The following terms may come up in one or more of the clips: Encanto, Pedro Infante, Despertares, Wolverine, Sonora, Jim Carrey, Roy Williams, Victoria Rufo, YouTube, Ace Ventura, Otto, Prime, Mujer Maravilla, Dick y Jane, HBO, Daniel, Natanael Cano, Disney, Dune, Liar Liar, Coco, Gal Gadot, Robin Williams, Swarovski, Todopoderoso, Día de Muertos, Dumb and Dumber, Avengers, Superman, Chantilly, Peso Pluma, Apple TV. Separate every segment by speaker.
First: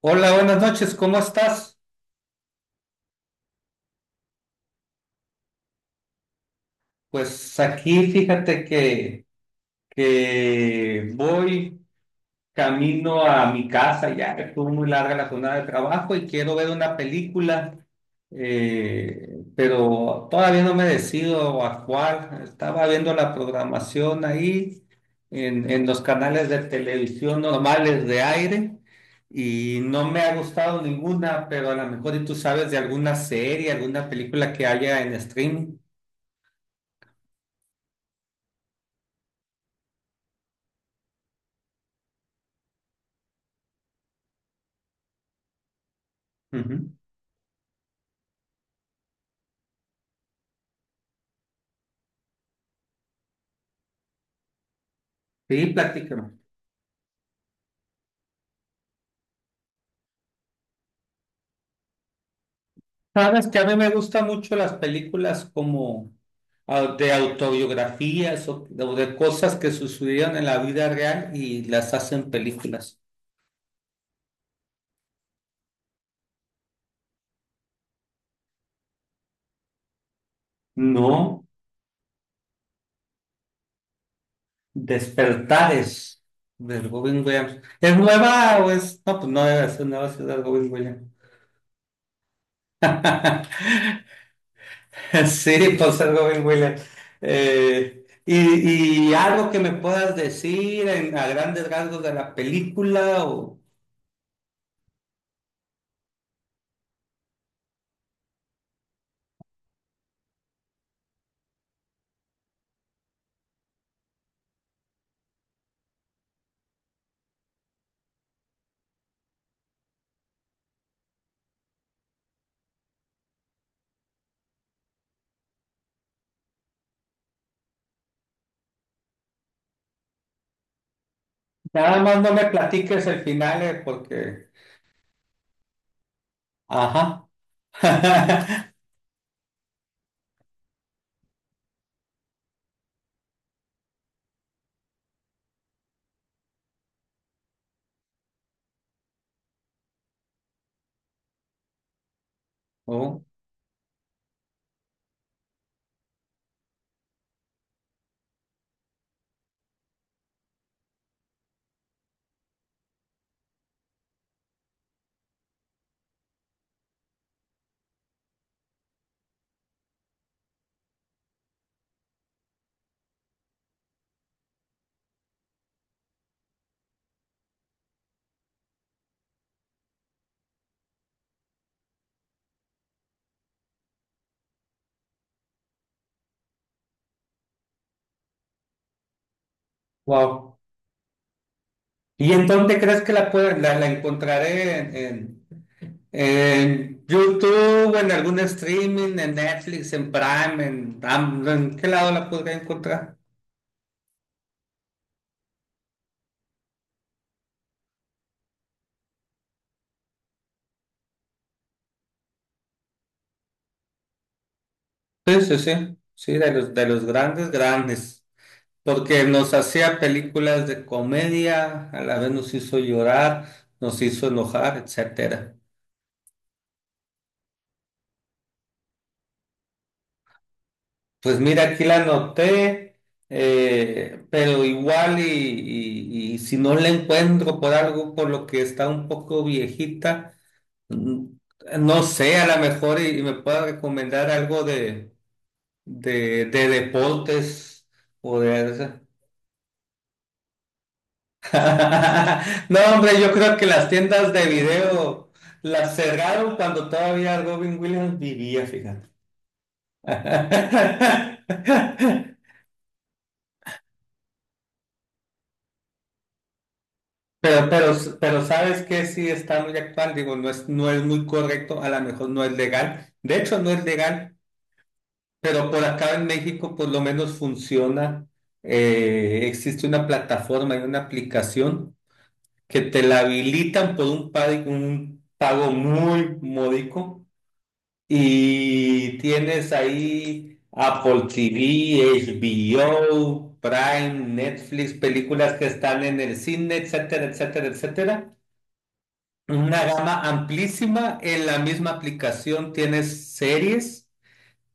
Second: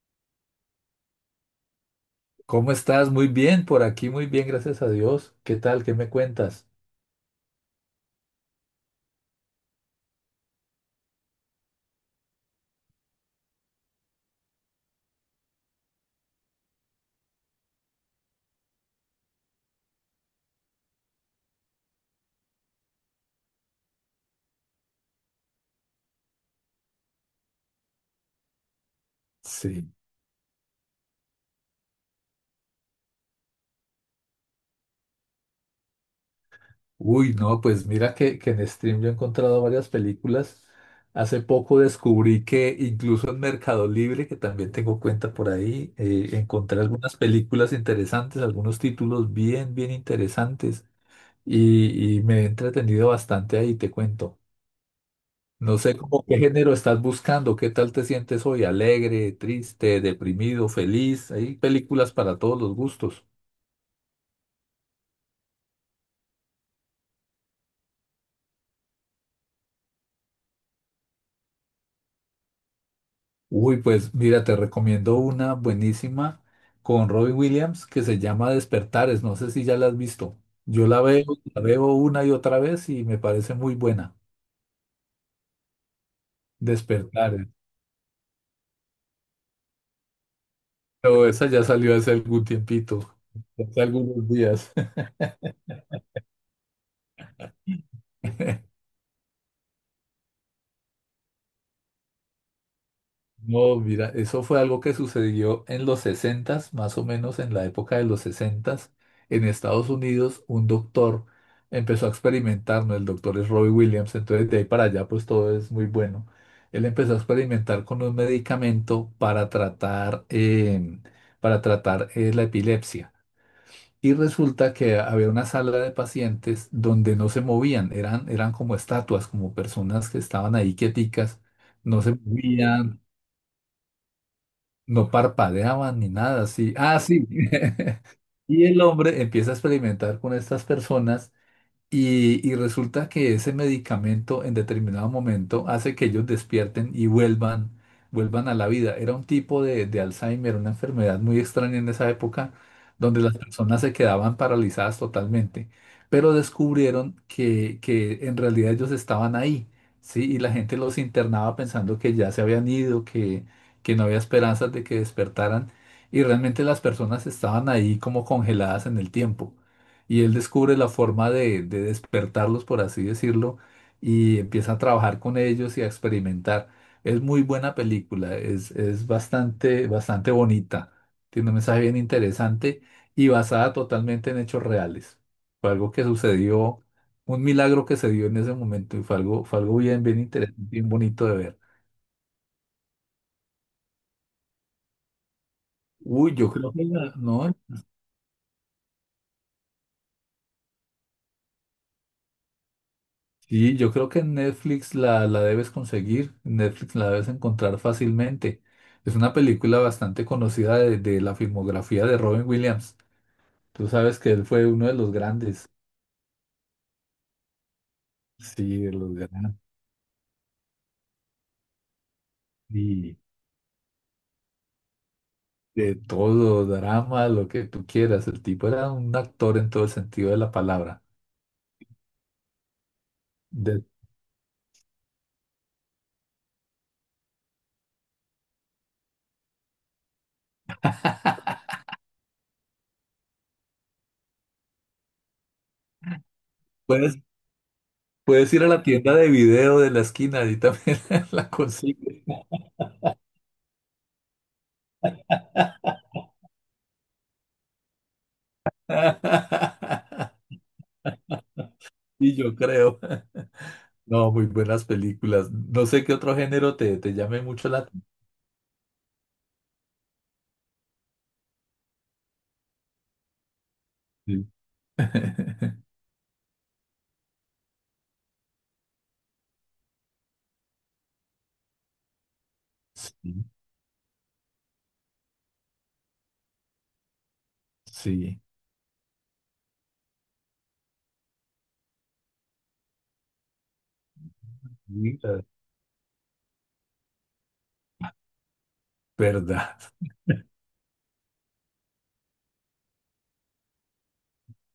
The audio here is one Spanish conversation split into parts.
Speaker 1: Hola, buenas noches, ¿cómo estás?
Speaker 2: ¿Cómo estás? Muy bien, por aquí muy bien, gracias a Dios. ¿Qué tal? ¿Qué me cuentas?
Speaker 1: Pues aquí fíjate que voy camino a mi casa, ya que estuvo muy larga la jornada de trabajo y quiero ver una película, pero todavía no me decido a cuál. Estaba viendo la programación ahí en los canales de televisión normales de aire y
Speaker 2: Sí.
Speaker 1: no me ha gustado ninguna, pero a lo mejor y tú sabes de alguna serie, alguna película que haya en streaming.
Speaker 2: Uy, no, pues mira que en Stream yo he encontrado varias películas. Hace poco descubrí que incluso en Mercado Libre, que también tengo cuenta por ahí, encontré
Speaker 1: Ujú.
Speaker 2: algunas películas interesantes, algunos títulos bien, bien interesantes y me he entretenido bastante ahí, te cuento.
Speaker 1: Sí,
Speaker 2: No sé cómo
Speaker 1: platícame.
Speaker 2: qué género estás buscando, qué tal te sientes hoy, alegre, triste, deprimido, feliz. Hay películas para todos los gustos.
Speaker 1: Sabes que a mí me gustan mucho las películas como de autobiografías o de cosas que sucedieron en la vida real y las hacen películas.
Speaker 2: Uy, pues mira, te recomiendo una buenísima con Robin Williams que se llama Despertares. No sé si ya la has visto. Yo la veo,
Speaker 1: No,
Speaker 2: la veo una y otra vez y me parece muy buena.
Speaker 1: Despertares del Robin
Speaker 2: Despertares.
Speaker 1: Williams. ¿Es nueva o es? No, pues no debe ser nueva, si es del Robin Williams.
Speaker 2: Pero esa ya salió hace algún tiempito, hace algunos días.
Speaker 1: Sí, pues el Robin Williams. Eh, y, y algo que me puedas decir en- a grandes rasgos de la película o...
Speaker 2: No, mira, eso fue algo que sucedió en los sesentas más o menos en la época de los sesentas en Estados Unidos, un doctor empezó a experimentar, ¿no? El doctor es Robbie Williams, entonces de ahí para allá pues todo es muy bueno. Él empezó a experimentar con un medicamento para tratar, la epilepsia. Y resulta que había una sala de pacientes donde no se movían, eran como estatuas, como personas que estaban ahí quieticas no
Speaker 1: Nada
Speaker 2: se
Speaker 1: más no me
Speaker 2: movían,
Speaker 1: platiques el final, porque...
Speaker 2: no parpadeaban ni nada, sí. Ah, sí.
Speaker 1: Ajá.
Speaker 2: Y el hombre empieza a experimentar con estas personas y resulta que ese medicamento en determinado momento hace que ellos despierten y vuelvan a la vida. Era un tipo de Alzheimer, una enfermedad muy extraña en esa época, donde
Speaker 1: Oh,
Speaker 2: las personas se quedaban paralizadas totalmente. Pero descubrieron que en realidad ellos estaban ahí, ¿sí? Y la gente los internaba pensando que ya se habían ido, que no había esperanzas de que despertaran. Y realmente las personas estaban ahí como congeladas en el tiempo y él descubre la forma de despertarlos, por así decirlo, y empieza a trabajar con ellos y a experimentar. Es muy buena película, es bastante, bastante bonita, tiene un mensaje bien interesante y basada totalmente en hechos reales. Fue algo que sucedió, un milagro que se dio en ese momento y fue algo bien, bien
Speaker 1: wow.
Speaker 2: interesante, bien bonito de ver.
Speaker 1: ¿Y en dónde crees que la, puede- la encontraré? ¿
Speaker 2: Uy, yo creo que
Speaker 1: En
Speaker 2: no.
Speaker 1: YouTube, en algún streaming, en Netflix, en Prime, en, Am- ¿en qué lado la podría encontrar?
Speaker 2: Y yo creo que en Netflix la debes conseguir, en Netflix la debes encontrar fácilmente. Es una película bastante conocida de la filmografía de Robin Williams. Tú sabes que él fue uno de los
Speaker 1: Sí, sí,
Speaker 2: grandes,
Speaker 1: sí. Sí, de los grandes, grandes.
Speaker 2: sí, de los
Speaker 1: Porque nos
Speaker 2: grandes,
Speaker 1: hacía películas de comedia, a la vez nos hizo
Speaker 2: y
Speaker 1: llorar, nos hizo enojar, etcétera.
Speaker 2: de todo, drama, lo que tú quieras. El tipo era un actor en todo el sentido de la palabra.
Speaker 1: Pues mira, aquí la anoté,
Speaker 2: Después
Speaker 1: pero igual y si no la encuentro por algo por lo que está un poco viejita, mm, no sé, a lo mejor y me pueda recomendar algo de deportes o
Speaker 2: puedes ir a la
Speaker 1: de...
Speaker 2: tienda de video de la esquina y también la consigues.
Speaker 1: No, hombre, yo creo que las tiendas de video las cerraron cuando todavía Robin Williams vivía, fíjate.
Speaker 2: Y yo creo. No, muy buenas películas. No sé qué otro género te llame
Speaker 1: Pero,
Speaker 2: mucho la
Speaker 1: pero,
Speaker 2: atención.
Speaker 1: pero sabes que sí está muy actual, digo, no es muy correcto, a lo mejor no es legal, de hecho no es legal, pero por acá en México por lo menos funciona, existe una plataforma y una aplicación que te la
Speaker 2: Sí,
Speaker 1: habilitan por un pago muy módico
Speaker 2: sí.
Speaker 1: y tienes ahí Apple TV, HBO, Prime, Netflix,
Speaker 2: Sí,
Speaker 1: películas que están en el cine, etcétera, etcétera, etcétera
Speaker 2: ¿verdad?
Speaker 1: una gama amplísima. En la misma aplicación tienes series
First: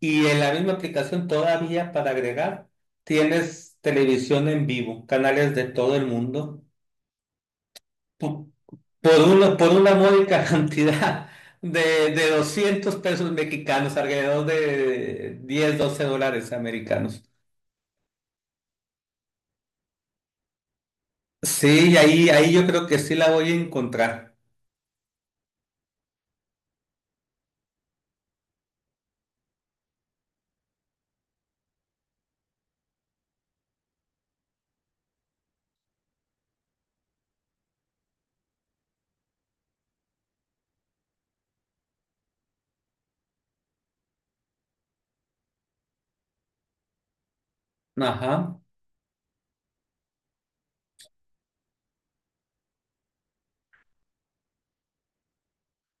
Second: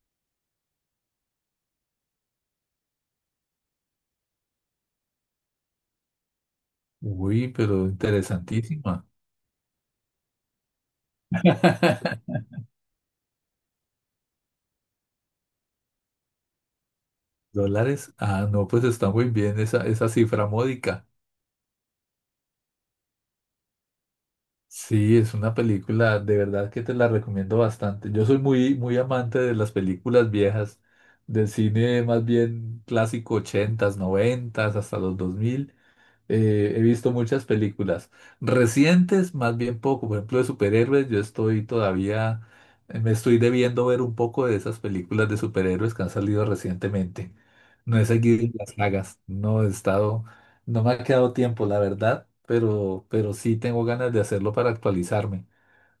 Speaker 1: y en la misma aplicación todavía para agregar tienes televisión en vivo, canales de todo el mundo.
Speaker 2: Uy, pero
Speaker 1: Po-
Speaker 2: interesantísima.
Speaker 1: Por una módica cantidad de 200 pesos mexicanos, alrededor de 10 12 dólares americanos.
Speaker 2: ¿Dólares? Ah, no, pues está muy bien esa cifra módica.
Speaker 1: Sí, ahí yo creo que sí la voy a encontrar.
Speaker 2: Sí, es una película de verdad que te la recomiendo bastante. Yo soy muy, muy amante de las películas viejas, del cine más bien clásico 80s, 90s, hasta los 2000. He visto muchas películas recientes, más bien poco, por ejemplo, de superhéroes. Yo estoy todavía, me estoy debiendo ver un poco de esas películas de superhéroes que han salido recientemente. No he seguido
Speaker 1: Ajá.
Speaker 2: las sagas, no he estado, no me ha quedado tiempo, la verdad, pero sí tengo ganas de hacerlo para actualizarme,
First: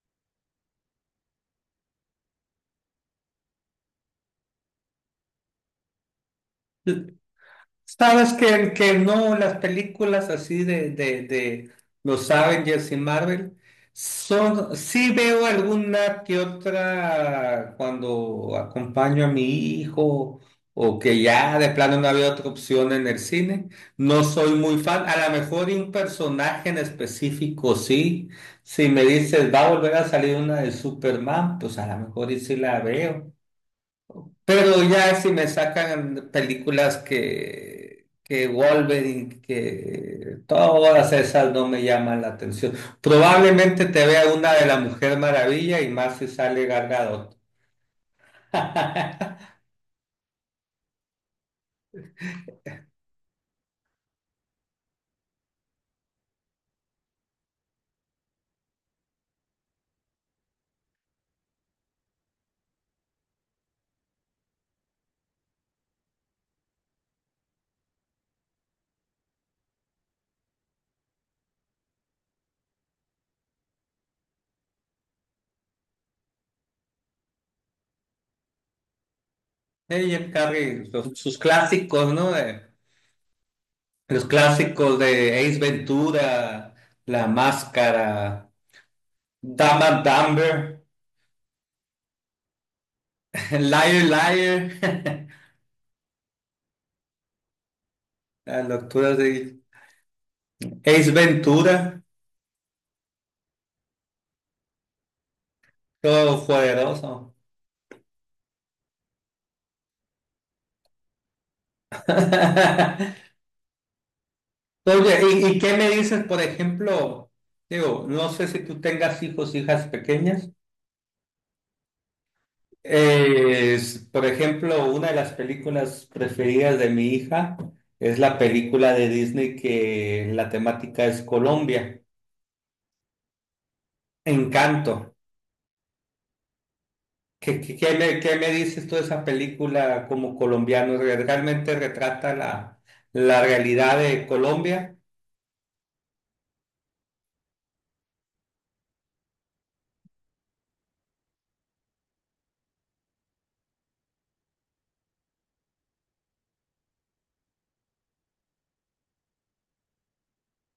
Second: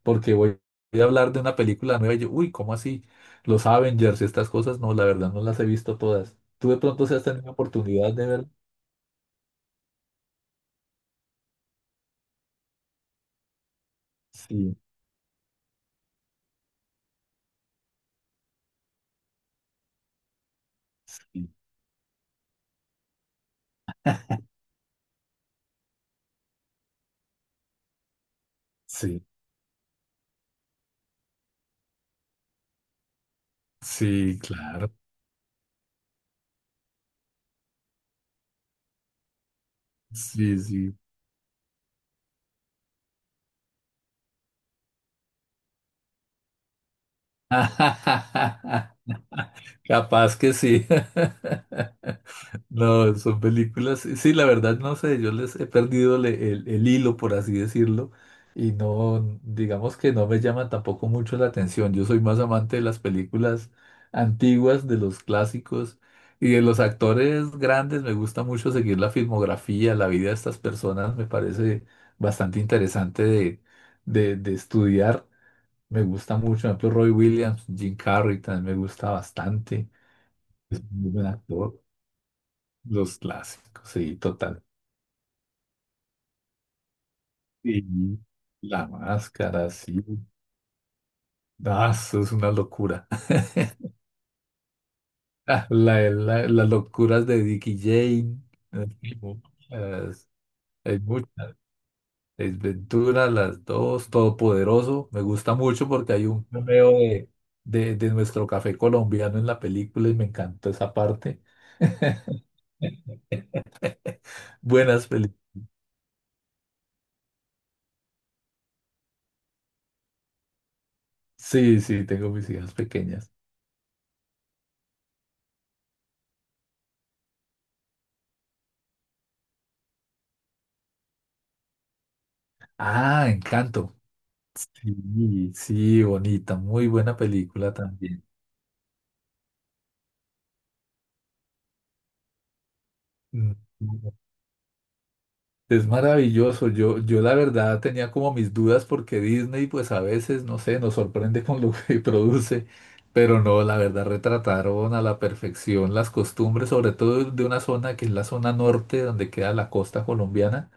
Speaker 2: porque voy a hablar de una película nueva y yo, uy, ¿cómo así? Los Avengers y estas cosas, no, la verdad no las he visto todas. ¿Tú de pronto si has tenido oportunidad de
Speaker 1: Sabes
Speaker 2: ver?
Speaker 1: que no, las películas así de los Avengers y Marvel son,
Speaker 2: Sí,
Speaker 1: sí veo alguna que otra cuando acompaño a mi hijo o que
Speaker 2: sí.
Speaker 1: ya de plano no había otra opción en el cine. No soy muy fan, a lo mejor de un personaje en específico, sí. Si me
Speaker 2: Sí.
Speaker 1: dices, va a volver a salir una de Superman, pues a lo mejor y sí la veo.
Speaker 2: Sí,
Speaker 1: Pero
Speaker 2: claro.
Speaker 1: ya si me sacan películas que Wolverine, que
Speaker 2: Sí, sí.
Speaker 1: todas esas no me llaman la atención. Probablemente te vea una de la Mujer Maravilla y más si sale Gal Gadot.
Speaker 2: Capaz que sí. No, son películas. Sí, la verdad no sé, yo les he perdido el hilo, por así decirlo, y no, digamos que no me llaman tampoco mucho la atención. Yo soy más amante de las películas antiguas, de los clásicos y de los actores grandes. Me gusta mucho seguir la filmografía, la vida de estas personas, me parece bastante interesante de estudiar. Me gusta mucho, por ejemplo, Roy Williams, Jim Carrey también me gusta bastante.
Speaker 1: Jim
Speaker 2: Es
Speaker 1: Carrey,
Speaker 2: muy
Speaker 1: los-
Speaker 2: buen
Speaker 1: sus
Speaker 2: actor.
Speaker 1: clásicos, ¿no? De-
Speaker 2: Los clásicos, sí,
Speaker 1: los
Speaker 2: total.
Speaker 1: clásicos de Ace Ventura, La
Speaker 2: Y
Speaker 1: Máscara,
Speaker 2: La Máscara,
Speaker 1: Dumb
Speaker 2: sí.
Speaker 1: and Dumber,
Speaker 2: Ah, eso es una locura.
Speaker 1: Liar Liar,
Speaker 2: Ah, las locuras de Dick y Jane.
Speaker 1: las
Speaker 2: Hay
Speaker 1: locuras de
Speaker 2: muchas, hay
Speaker 1: Ace
Speaker 2: muchas.
Speaker 1: Ventura,
Speaker 2: Ace Ventura, las dos, Todopoderoso. Me gusta mucho porque hay un
Speaker 1: todo
Speaker 2: cameo de,
Speaker 1: poderoso.
Speaker 2: de, de nuestro café colombiano en la película y me encantó esa parte. Buenas
Speaker 1: Oye,
Speaker 2: películas.
Speaker 1: ¿y qué me dices, por ejemplo? Digo, no sé si tú tengas hijos, hijas pequeñas.
Speaker 2: Sí, sí, tengo mis hijas pequeñas.
Speaker 1: Por ejemplo, una de las películas preferidas de mi hija es la película de Disney que la temática es Colombia,
Speaker 2: Ah, Encanto.
Speaker 1: Encanto.
Speaker 2: Sí, sí, bonita, muy buena
Speaker 1: ¿Qué,
Speaker 2: película
Speaker 1: qué- qué me,
Speaker 2: también.
Speaker 1: Qué me dices tú de esa película como colombiano? ¿Realmente retrata la
Speaker 2: Mm,
Speaker 1: realidad
Speaker 2: mm,
Speaker 1: de Colombia?
Speaker 2: es maravilloso. Yo la verdad tenía como mis dudas porque Disney, pues a veces, no sé, nos sorprende con lo que produce, pero no, la verdad retrataron a la perfección las costumbres, sobre todo de una zona que es la zona norte, donde queda la costa colombiana.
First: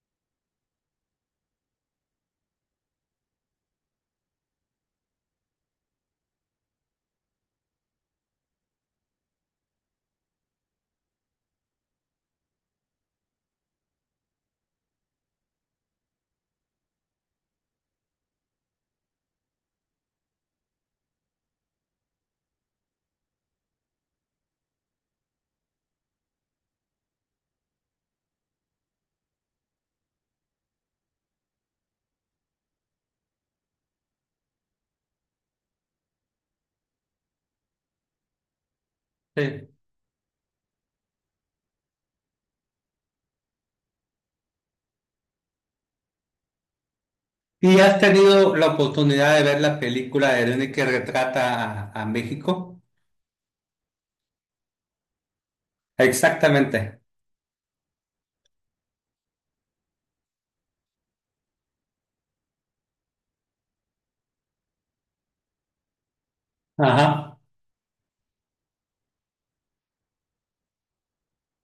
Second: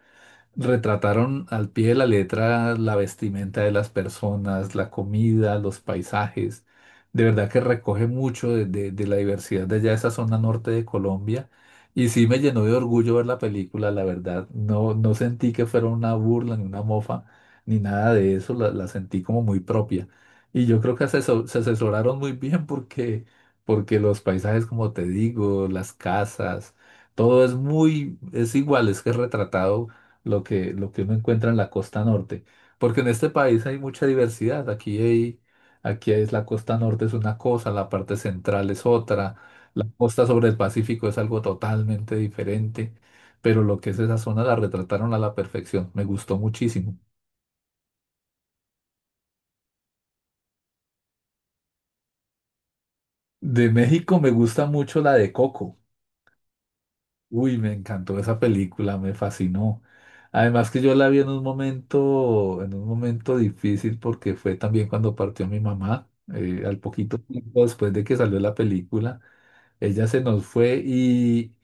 Speaker 2: Retrataron al pie de la letra la vestimenta de las personas, la comida, los paisajes. De verdad que recoge mucho de la diversidad de allá, esa zona norte de Colombia. Y sí me llenó de orgullo ver la película, la verdad. No, no sentí que fuera una burla ni una mofa, ni nada de eso. La sentí como muy propia. Y yo creo que se asesoraron muy bien porque, porque los paisajes, como te digo, las casas, todo es muy, es igual, es que es retratado lo que uno encuentra en la costa norte. Porque en este país hay mucha diversidad. Aquí es la costa norte es una cosa, la parte central es otra,
Speaker 1: Sí.
Speaker 2: la costa sobre el Pacífico es algo totalmente diferente. Pero lo que es esa zona la retrataron a la perfección. Me gustó muchísimo.
Speaker 1: ¿Y has tenido la oportunidad de ver la película de Dune que retrata a México?
Speaker 2: De México me gusta mucho la de Coco.
Speaker 1: Exactamente.
Speaker 2: Uy, me encantó esa película, me fascinó. Además que yo la vi en un momento, difícil porque fue también cuando partió mi mamá, al poquito
Speaker 1: Ajá.
Speaker 2: tiempo después de que salió la película. Ella se nos fue y,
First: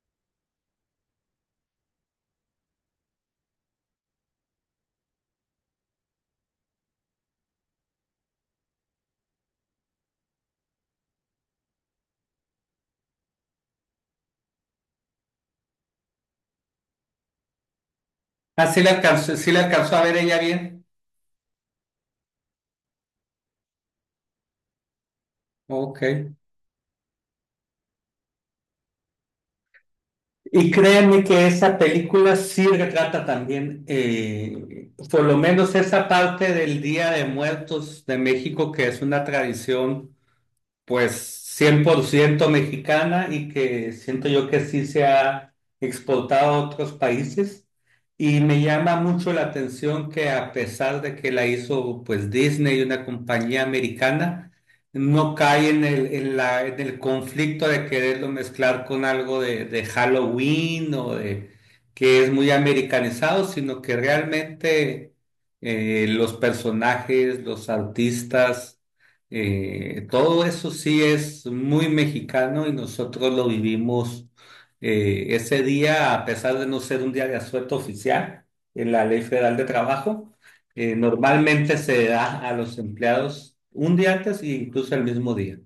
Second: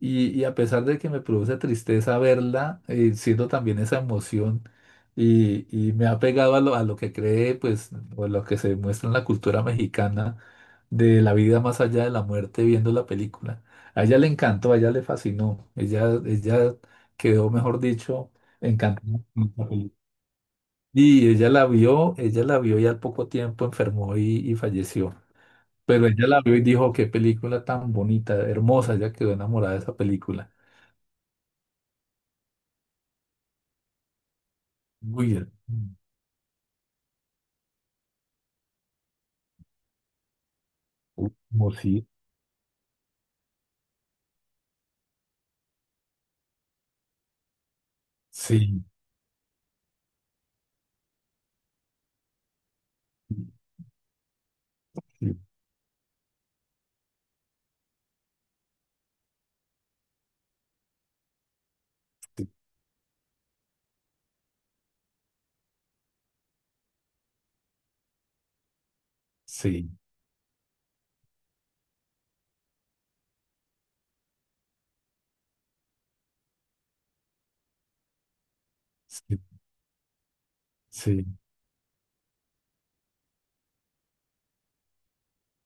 Speaker 2: y, y a pesar de que me produce tristeza verla, siento también esa emoción y me ha pegado a lo que cree, pues, o lo que se muestra en la cultura mexicana de la vida más allá de la muerte viendo la película. A ella le encantó, a ella le fascinó, ella quedó, mejor dicho,
Speaker 1: Ah,
Speaker 2: encantada con
Speaker 1: sí la
Speaker 2: esta
Speaker 1: alcanzó
Speaker 2: película.
Speaker 1: a ver ella bien.
Speaker 2: Y ella la vio y al poco tiempo enfermó y falleció.
Speaker 1: Ok.
Speaker 2: Pero ella la vio y dijo, qué película tan bonita, hermosa, ella quedó enamorada de esa película.
Speaker 1: Y créanme que esa película sí retrata también, por
Speaker 2: Uy,
Speaker 1: lo menos esa parte del Día de Muertos de México, que es una tradición,
Speaker 2: uy,
Speaker 1: pues
Speaker 2: como
Speaker 1: cien por
Speaker 2: sí,
Speaker 1: ciento mexicana y que siento yo que sí se ha exportado a otros países. Y me
Speaker 2: sí,
Speaker 1: llama mucho la atención que a pesar de que la hizo pues Disney, una compañía americana, no
Speaker 2: sí,
Speaker 1: cae en el conflicto de quererlo mezclar con algo de Halloween o de que es
Speaker 2: sí,
Speaker 1: muy americanizado, sino que realmente los personajes, los artistas,
Speaker 2: sí,
Speaker 1: todo eso sí es muy mexicano y nosotros lo vivimos ese día, a pesar de no ser un día de asueto oficial en la Ley
Speaker 2: sí,
Speaker 1: Federal de Trabajo,
Speaker 2: sí.
Speaker 1: normalmente se da a los empleados un día antes e incluso el mismo día.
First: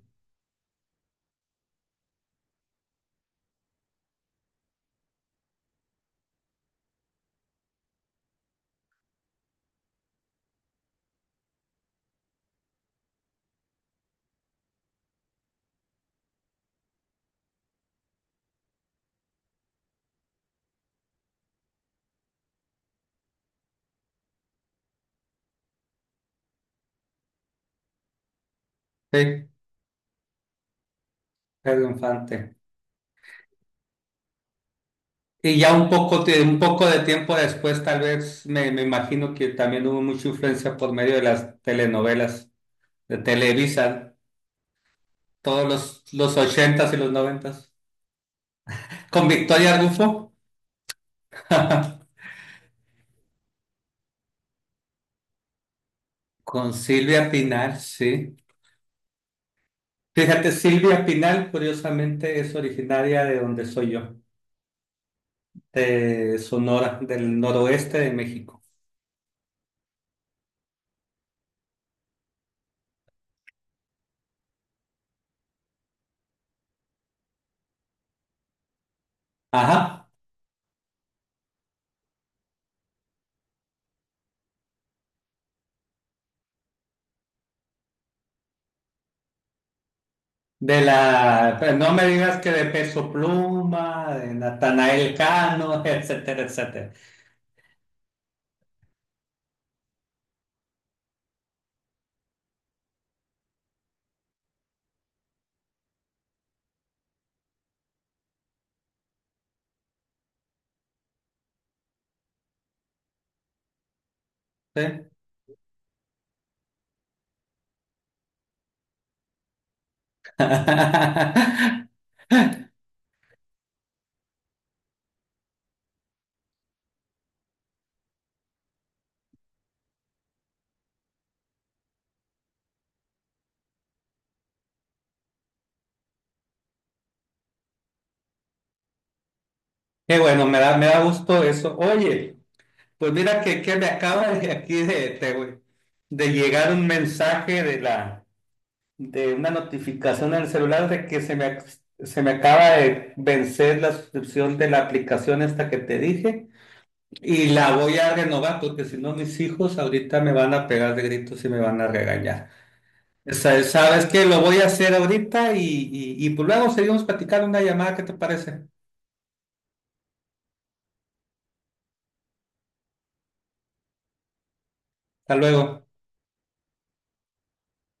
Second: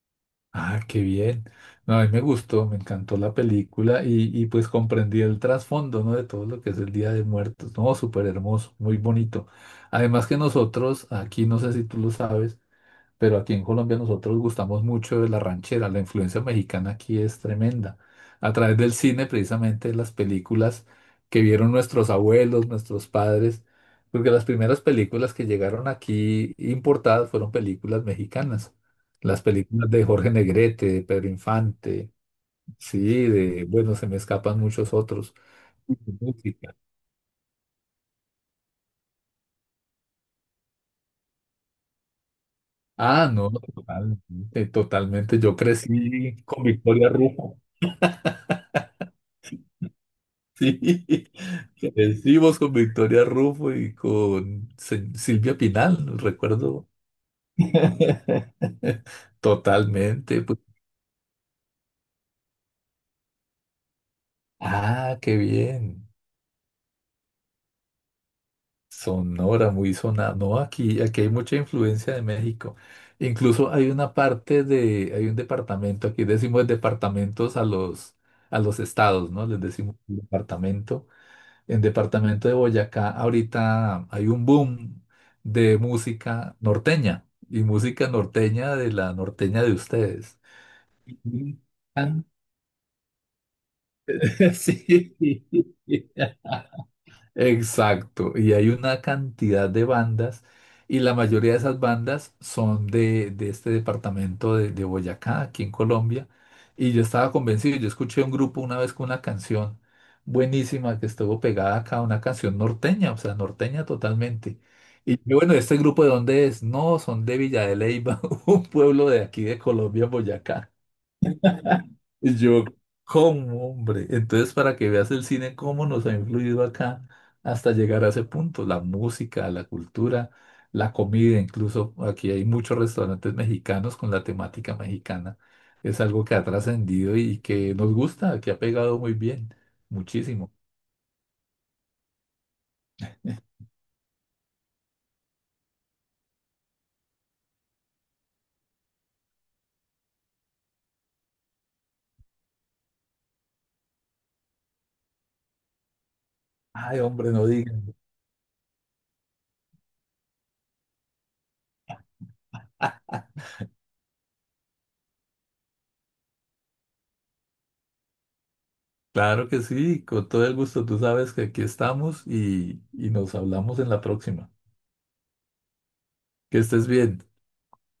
Speaker 2: Ah, qué bien. No, a mí me gustó, me encantó la película y pues comprendí el trasfondo, ¿no? De todo lo que es el Día de Muertos, ¿no? Súper hermoso, muy bonito. Además que nosotros, aquí no sé si tú lo sabes, pero aquí en Colombia nosotros gustamos mucho de la ranchera, la influencia mexicana aquí es tremenda. A través del cine, precisamente las películas que vieron nuestros abuelos, nuestros padres, porque las primeras películas que llegaron aquí importadas fueron películas mexicanas. Las
Speaker 1: Sí,
Speaker 2: películas de Jorge Negrete, de Pedro
Speaker 1: Pedro
Speaker 2: Infante,
Speaker 1: Infante.
Speaker 2: sí, de, bueno, se me escapan muchos otros.
Speaker 1: Y ya un
Speaker 2: Música.
Speaker 1: poco de tiempo después, tal vez me imagino que también hubo mucha influencia por medio de las telenovelas de
Speaker 2: Ah, no,
Speaker 1: Televisa,
Speaker 2: totalmente, totalmente. Yo
Speaker 1: todos los
Speaker 2: crecí con
Speaker 1: 80s y
Speaker 2: Victoria
Speaker 1: los
Speaker 2: Rufo.
Speaker 1: 90s. Con Victoria Rufo,
Speaker 2: Sí, que vencimos con Victoria Rufo y con Silvia Pinal,
Speaker 1: con
Speaker 2: recuerdo
Speaker 1: Silvia Pinal, sí.
Speaker 2: totalmente,
Speaker 1: Fíjate,
Speaker 2: pues.
Speaker 1: Silvia Pinal, curiosamente, es originaria de donde soy yo,
Speaker 2: Ah, qué bien.
Speaker 1: de Sonora, del noroeste de México.
Speaker 2: Sonora, muy sonada. No, aquí hay mucha influencia de México. Incluso hay una parte de, hay un departamento, aquí decimos departamentos a los estados, ¿no? Les decimos
Speaker 1: Ajá,
Speaker 2: departamento. En departamento de Boyacá, ahorita hay un boom de música norteña y música norteña de la norteña de ustedes.
Speaker 1: de
Speaker 2: Mm.
Speaker 1: la, pero no me
Speaker 2: Ah,
Speaker 1: digas que de Peso Pluma, de Natanael
Speaker 2: sí.
Speaker 1: Cano, etcétera, etcétera.
Speaker 2: Exacto, y hay una cantidad de bandas y la mayoría de esas bandas son de este departamento de Boyacá, aquí en Colombia, y yo estaba convencido, yo escuché un grupo una vez con una canción buenísima que estuvo pegada acá, una canción norteña, o sea, norteña totalmente.
Speaker 1: Sí.
Speaker 2: Y yo, bueno, ¿este grupo de dónde es? No, son de Villa de Leyva, un pueblo de aquí de Colombia, Boyacá. Y yo, ¿cómo, hombre? Entonces, para que veas el cine, cómo nos ha influido acá hasta llegar a ese punto, la música, la cultura, la comida, incluso aquí hay muchos restaurantes mexicanos con la temática mexicana. Es algo que ha trascendido y que nos gusta, que ha pegado muy bien,
Speaker 1: Qué bueno,
Speaker 2: muchísimo.
Speaker 1: me da gusto eso. Oye, pues mira que me acaba de aquí de llegar un mensaje de la de una notificación en el celular de que se me, ac- se me acaba de vencer la suscripción de la aplicación esta que te dije
Speaker 2: Ay, hombre, no
Speaker 1: y la
Speaker 2: digan.
Speaker 1: voy a renovar porque si no mis hijos ahorita me van a pegar de gritos y me van a regañar. O sea, sabes que lo voy a hacer ahorita y pues luego seguimos platicando una llamada, ¿qué te parece?
Speaker 2: Claro que sí, con todo el gusto, tú sabes que aquí estamos y nos hablamos en la próxima.
Speaker 1: Hasta luego.
Speaker 2: Que estés bien.